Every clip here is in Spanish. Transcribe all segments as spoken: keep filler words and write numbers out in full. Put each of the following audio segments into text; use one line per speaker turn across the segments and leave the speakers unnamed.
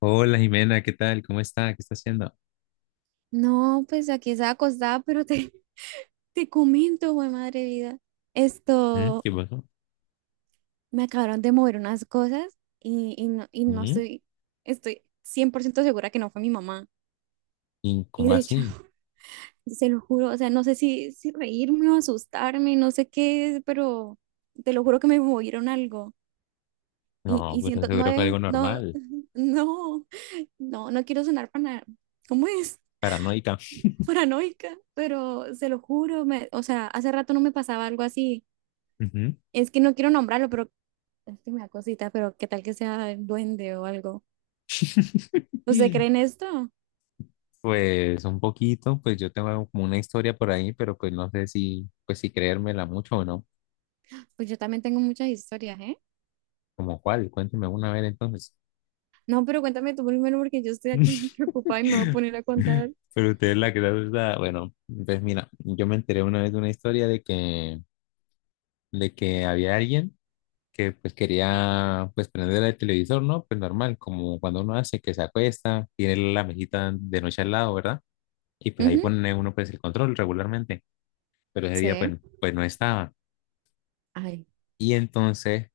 Hola Jimena, ¿qué tal? ¿Cómo está? ¿Qué está haciendo?
No, pues aquí estaba acostada, pero te, te comento, güey, madre vida.
¿Mm?
Esto,
¿Qué pasó?
Me acabaron de mover unas cosas y, y no, y no
¿Mm?
estoy, estoy cien por ciento segura que no fue mi mamá.
¿Y
Y
cómo
de hecho,
así?
se lo juro, o sea, no sé si, si reírme o asustarme, no sé qué es, pero te lo juro que me movieron algo. Y,
No,
y
pero
siento, no
seguro fue
es,
algo
no,
normal,
no, no, no quiero sonar para, ¿cómo es?
paranoica.
Paranoica, pero se lo juro, me, o sea, hace rato no me pasaba algo así.
Ujú.
Es que no quiero nombrarlo, pero es que me da cosita, pero qué tal que sea el duende o algo. ¿Usted cree en esto?
Pues un poquito, pues yo tengo como una historia por ahí, pero pues no sé si, pues si creérmela mucho o no.
Pues yo también tengo muchas historias, ¿eh?
¿Como cuál? Cuénteme una vez entonces.
No, pero cuéntame tú primero porque yo estoy acá preocupada y me voy a poner a contar.
Pero usted es la que está, bueno, pues mira, yo me enteré una vez de una historia de que, de que había alguien que pues quería pues prender el televisor, ¿no? Pues normal, como cuando uno hace que se acuesta, tiene la mesita de noche al lado, ¿verdad? Y pues ahí
Ujú.
pone uno pues el control regularmente, pero ese día
Sí.
pues, pues no estaba.
Ay.
Y entonces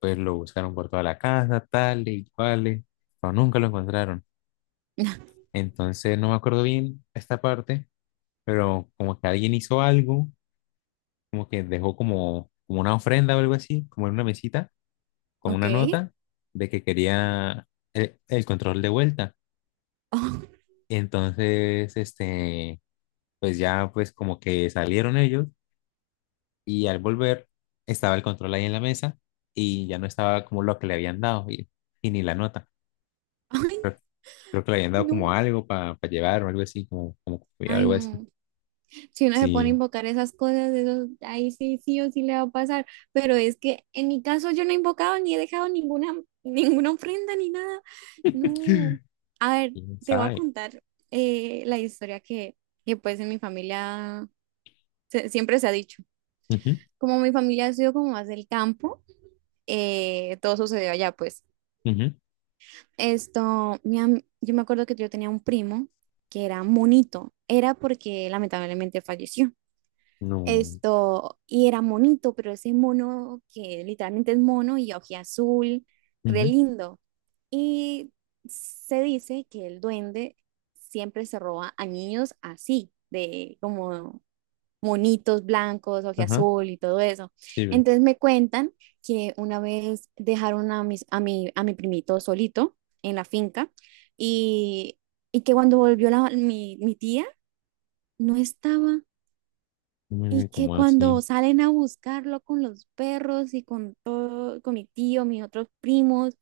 pues lo buscaron por toda la casa, tal y cual, pero nunca lo encontraron. Entonces no me acuerdo bien esta parte, pero como que alguien hizo algo, como que dejó como, como una ofrenda o algo así, como en una mesita con
Ok.
una nota de que quería el, el control de vuelta.
Oh.
Entonces, este, pues ya pues como que salieron ellos y al volver estaba el control ahí en la mesa y ya no estaba como lo que le habían dado y, y ni la nota.
Ay,
Creo, creo que le habían dado como
no.
algo para llevar o algo así, como, como
Ay,
algo así.
no. Si uno se pone a
Sí,
invocar esas cosas, eso, ahí sí, sí o sí le va a pasar. Pero es que en mi caso yo no he invocado ni he dejado ninguna, ninguna ofrenda ni nada. No, a ver,
quién
te voy a
sabe.
contar eh, la historia que, que, pues en mi familia se- siempre se ha dicho.
Ujú,
Como mi familia ha sido como más del campo, eh, todo sucedió allá, pues.
ujú,
Esto, mi am- yo me acuerdo que yo tenía un primo que era monito, era porque lamentablemente falleció.
no,
Esto, y era monito, pero ese mono que literalmente es mono y azul re
ujú,
lindo. Y se dice que el duende siempre se roba a niños así, de como monitos blancos,
ajá,
azul y todo eso.
sí, ve,
Entonces me cuentan que una vez dejaron a, mis, a, mi, a mi primito solito en la finca y, y que cuando volvió la- mi, mi tía, no estaba y
mm,
que
como así,
cuando salen a buscarlo con los perros y con todo, con mi tío, mis otros primos,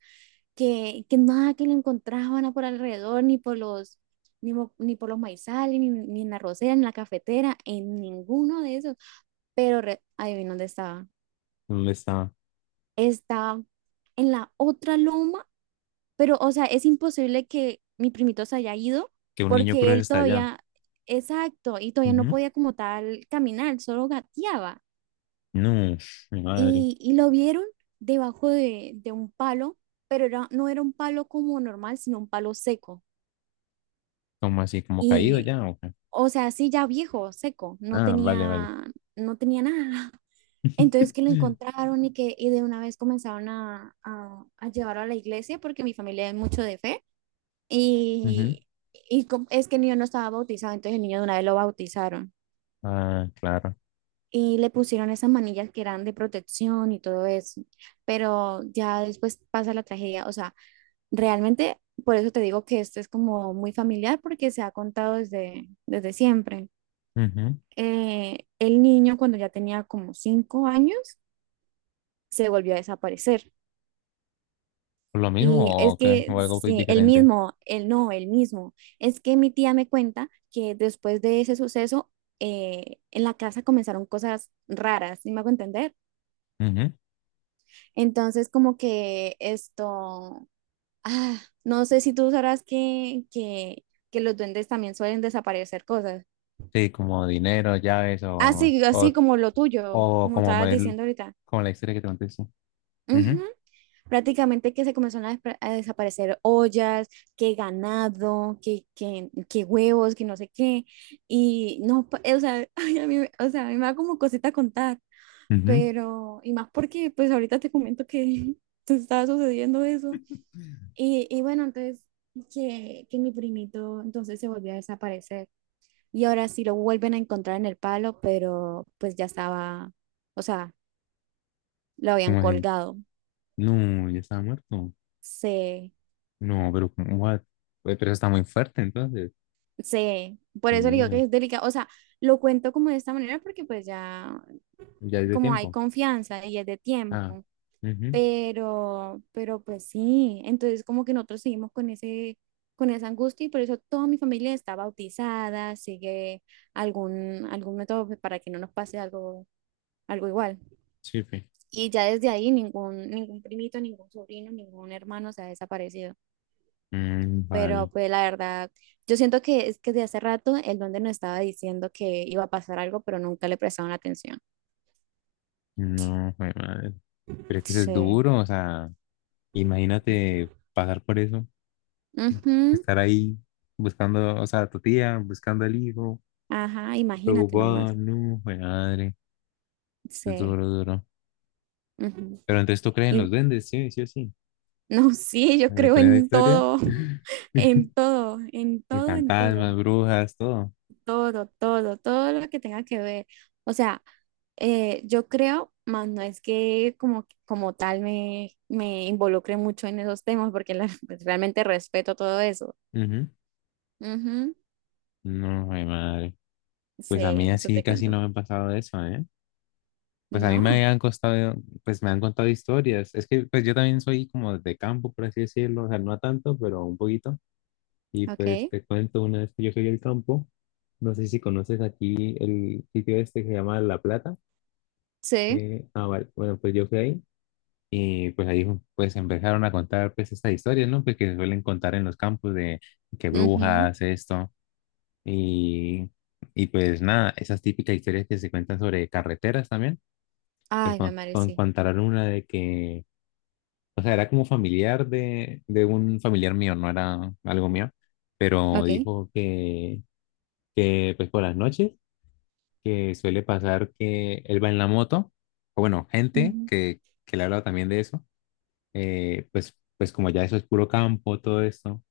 que, que nada que lo encontraban por alrededor, ni por los, ni, mo- ni por los maizales, ni, ni en la rosera, ni en la cafetera, en ninguno de esos. Pero re- adivina dónde estaba.
¿dónde estaba?
Estaba en la otra loma, pero o sea, es imposible que mi primito se haya ido
Que un niño
porque
cruce
él
hasta allá.
todavía, exacto, y todavía no podía como tal caminar, solo gateaba.
No, mi madre.
y, y lo vieron debajo de, de un palo, pero era, no era un palo como normal, sino un palo seco.
¿Cómo así? ¿Como caído
Y,
ya? ¿O qué?
o sea, sí, ya viejo, seco, no
Ah, vale, vale.
tenía, no tenía nada. Entonces que lo encontraron y que y de una vez comenzaron a, a, a llevarlo a la iglesia porque mi familia es mucho de fe
Ujú.
y, y com- es que el niño no estaba bautizado, entonces el niño de una vez lo bautizaron
Ah, claro.
y le pusieron esas manillas que eran de protección y todo eso, pero ya después pasa la tragedia, o sea, realmente, por eso te digo que esto es como muy familiar porque se ha contado desde, desde, siempre.
Ujú.
Eh, el niño cuando ya tenía como cinco años se volvió a desaparecer.
¿Por ¿Lo
Y
mismo
es
o qué?
que,
¿O algo muy
sí, el
diferente?
mismo, el no, el mismo. Es que mi tía me cuenta que después de ese suceso, eh, en la casa comenzaron cosas raras, ¿sí me hago entender?
Ujú.
Entonces, como que esto, ah, no sé si tú sabrás que, que, que los duendes también suelen desaparecer cosas.
Sí, como dinero, llaves o,
Así, así
o,
como lo tuyo,
o
como
como, mo-
estabas
el-
diciendo ahorita.
como la historia que te conté. Sí.
Ujú.
Ujú.
Prácticamente que se comenzaron a, despre- a desaparecer ollas, que ganado, que, que, que huevos, que no sé qué. Y no, pa- o sea, ay, a mí, me- o sea, a mí me da como cosita contar,
Ujú.
pero, y más porque pues ahorita te comento que te estaba sucediendo eso. Y, y bueno, entonces, que, que mi primito entonces se volvió a desaparecer. Y ahora sí lo vuelven a encontrar en el palo, pero pues ya estaba, o sea, lo habían
Como así?
colgado.
No, ya estaba muerto.
Sí,
No, pero ¿cómo what? Pues, pero está muy fuerte entonces.
sí, por
Mi
eso le digo
miedo.
que es delicado. O sea, lo cuento como de esta manera porque pues ya
Ya es de
como hay
tiempo.
confianza y es de
Ah.
tiempo,
Ujú.
pero, pero pues sí, entonces como que nosotros seguimos con ese, con esa angustia y por eso toda mi familia está bautizada, sigue algún, algún método pues, para que no nos pase algo, algo igual.
Sí, pues.
Y ya desde ahí ningún, ningún primito, ningún sobrino, ningún hermano se ha desaparecido.
Mm, vale.
Pero pues la verdad, yo siento que es que de hace rato el donde nos estaba diciendo que iba a pasar algo, pero nunca le prestaron atención.
No, fue madre. Pero es que eso es
Sí.
duro, o sea, imagínate pasar por eso,
Ujú.
estar ahí buscando, o sea, a tu tía, buscando al hijo,
Ajá, imagínate
preocupado,
nomás.
no, jue madre, es
Sí.
duro, duro.
Ujú.
Pero entonces tú crees en
Y
los duendes, sí, sí o sí.
no, sí, yo
¿Vale?
creo
Con esa
en
historia,
todo, en todo, en
y
todo, en todo,
fantasmas, brujas, todo.
todo, todo, todo lo que tenga que ver. O sea, eh, yo creo, más no es que como, como tal me, me involucre mucho en esos temas, porque la- pues, realmente respeto todo eso.
Ujú.
Ujú.
No, jue madre.
Sí,
Pues a mí
eso
así
te
casi
cuento.
no me ha pasado eso, ¿eh? Pues a mí
No,
me han costado, pues me han contado historias. Es que pues yo también soy como de campo, por así decirlo, o sea, no tanto, pero un poquito. Y pues
ok,
te cuento, una vez que yo fui al campo, no sé si conoces aquí el sitio este que se llama La Plata.
sí,
Eh, ah, vale. Bueno, pues yo fui ahí y pues ahí pues empezaron a contar pues estas historias, ¿no? Pues que se suelen contar en los campos de que
ujú.
brujas, esto. Y, y pues nada, esas típicas historias que se cuentan sobre carreteras también, pues
Ay, me
con,
Mari,
con-
sí,
contaron una de que, o sea, era como familiar de, de un familiar mío, no era algo mío, pero
ok.
dijo que que pues por las noches, que suele pasar que él va en la moto, o bueno, gente
Ujú.
que, que le ha hablado también de eso, eh, pues, pues como ya eso es puro campo, todo esto,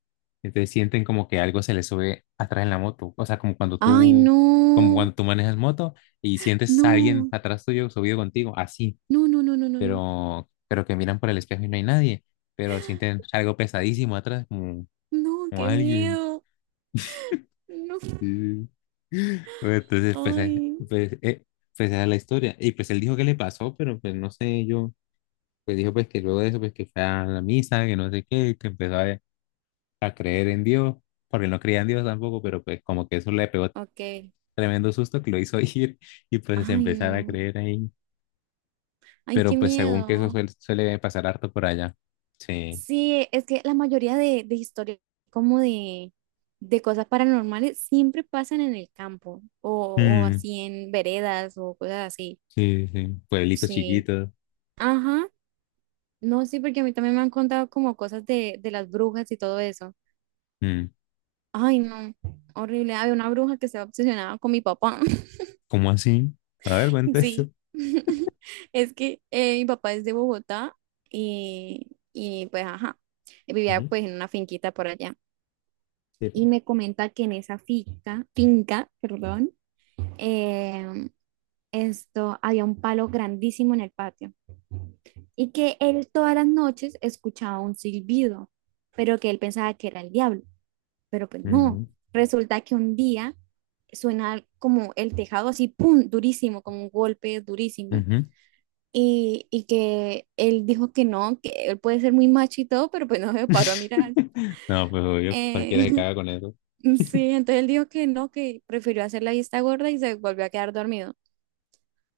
entonces sienten como que algo se les sube atrás en la moto, o sea, como cuando
Ay,
tú,
no,
como cuando tú manejas moto y sientes a alguien
no,
atrás tuyo subido contigo, así,
no, no, no, no, no, no,
pero, pero que miran por el espejo y no hay nadie, pero sienten algo pesadísimo atrás, como,
no,
como
qué
alguien.
miedo. No.
Sí. Bueno, entonces, pues, eh,
Ay.
pues, eh, pues, esa es la historia. Y pues él dijo que le pasó, pero pues no sé, yo, pues dijo pues que luego de eso, pues que fue a la misa, que no sé qué, que empezó a, a creer en Dios, porque él no creía en Dios tampoco, pero pues como que eso le pegó
Ok.
tremendo susto que lo hizo ir y pues
Ay,
empezar a
no,
creer ahí.
ay, qué
Pero pues según que eso
miedo.
suele, suele pasar harto por allá. Sí.
Sí, es que la mayoría de, de historias como de, de cosas paranormales siempre pasan en el campo o, o
Mm,
así en veredas o cosas así.
sí, sí. Pueblitos
Sí,
chiquitos.
ajá. No, sí, porque a mí también me han contado como cosas de, de las brujas y todo eso.
Mm.
Ay, no, horrible. Había una bruja que estaba obsesionada con mi papá.
¿Cómo así? A ver, cuenta eso.
Sí, es que eh, mi papá es de Bogotá y, y pues, ajá, vivía
Ujú.
pues en una finquita por allá.
Sí,
Y
pues.
me comenta que en esa finca, finca, perdón, em, esto, había un palo grandísimo en el patio y que él todas las noches escuchaba un silbido, pero que él pensaba que era el diablo. Pero pues no.
Ujú.
Resulta que un día suena como el tejado así, ¡pum!, durísimo, como un golpe durísimo.
Ujú.
Y, y que él dijo que no, que él puede ser muy macho y todo, pero pues no se paró a mirar.
No, pues obvio,
Eh,
cualquiera se caga con eso.
sí, entonces él dijo que no, que prefirió hacer la vista gorda y se volvió a quedar dormido.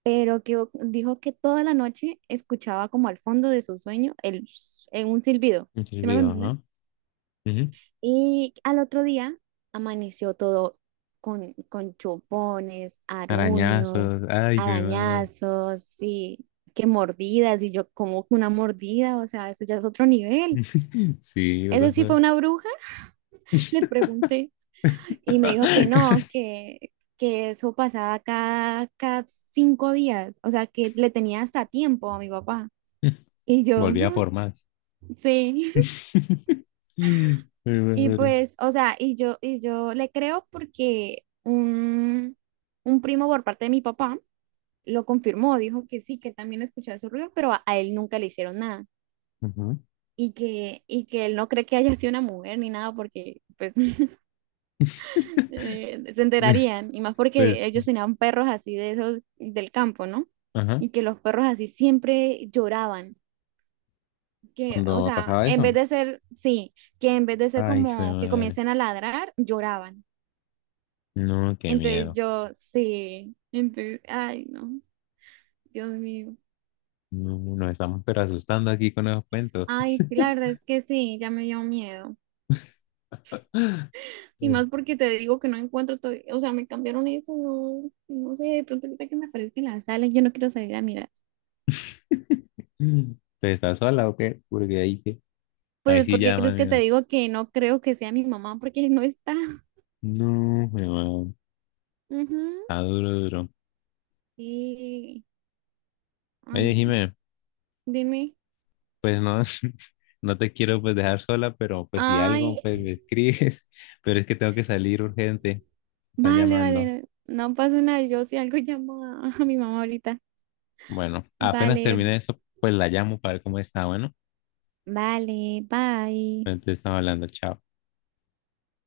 Pero que dijo que toda la noche escuchaba como al fondo de su sueño el, en un silbido.
Muchos
¿Sí me
videos,
entendés?
¿no? Ujú.
Y al otro día amaneció todo con, con chupones, aruños,
Arañazos, ay, qué madre.
arañazos y que mordidas. Y yo, ¿como que una mordida? O sea, eso ya es otro nivel.
Sí, what the
¿Eso sí fue
fuck.
una bruja? Le pregunté. Y me dijo que no,
Caras.
que, que eso pasaba cada, cada cinco días. O sea, que le tenía hasta tiempo a mi papá. Y yo,
Volvía por
"Ujú,
más.
sí."
Ay,
Y
madre.
pues, o sea, y yo, y yo le creo porque un, un primo por parte de mi papá lo confirmó, dijo que sí, que también escuchaba su ruido, pero a, a él nunca le hicieron nada.
Ujú.
Y que, y que él no cree que haya sido una mujer ni nada porque pues eh, se enterarían. Y más porque
Pues,
ellos tenían perros así de esos del campo, ¿no?
ajá,
Y que los perros así siempre lloraban. Que, o
cuando
sea,
pasaba
en vez
eso,
de ser, sí, que en vez de ser
ay, hijo de
como que
madre,
comiencen a ladrar, lloraban.
no, qué
Entonces
miedo.
yo, sí, entonces, ay, no, Dios mío.
No, nos estamos pero asustando aquí con esos cuentos.
Ay, sí, la verdad es que sí, ya me dio miedo.
Sí.
Y más porque te digo que no encuentro todo, o sea, me cambiaron eso, no, no sé, de pronto ahorita que me aparezca en la sala, yo no quiero salir a mirar.
¿Pues estás sola o qué? Porque ahí que ahí
Pues,
sí
¿por qué
ya, más
crees que te
bien.
digo que no creo que sea mi mamá? Porque no está.
No, weón.
Ujú.
Está duro, duro.
Sí, ay,
Oye,
no.
Jimé,
Dime.
pues no, no te quiero pues dejar sola, pero pues si algo,
Ay,
pues me escribes. Pero es que tengo que salir urgente. Me Están
vale,
llamando.
vale, no pasa nada, yo si algo llamo a a mi mamá ahorita.
Bueno, apenas
Vale,
termine eso, pues la llamo para ver cómo está. Bueno,
vale, bye.
entonces estamos hablando. Chao.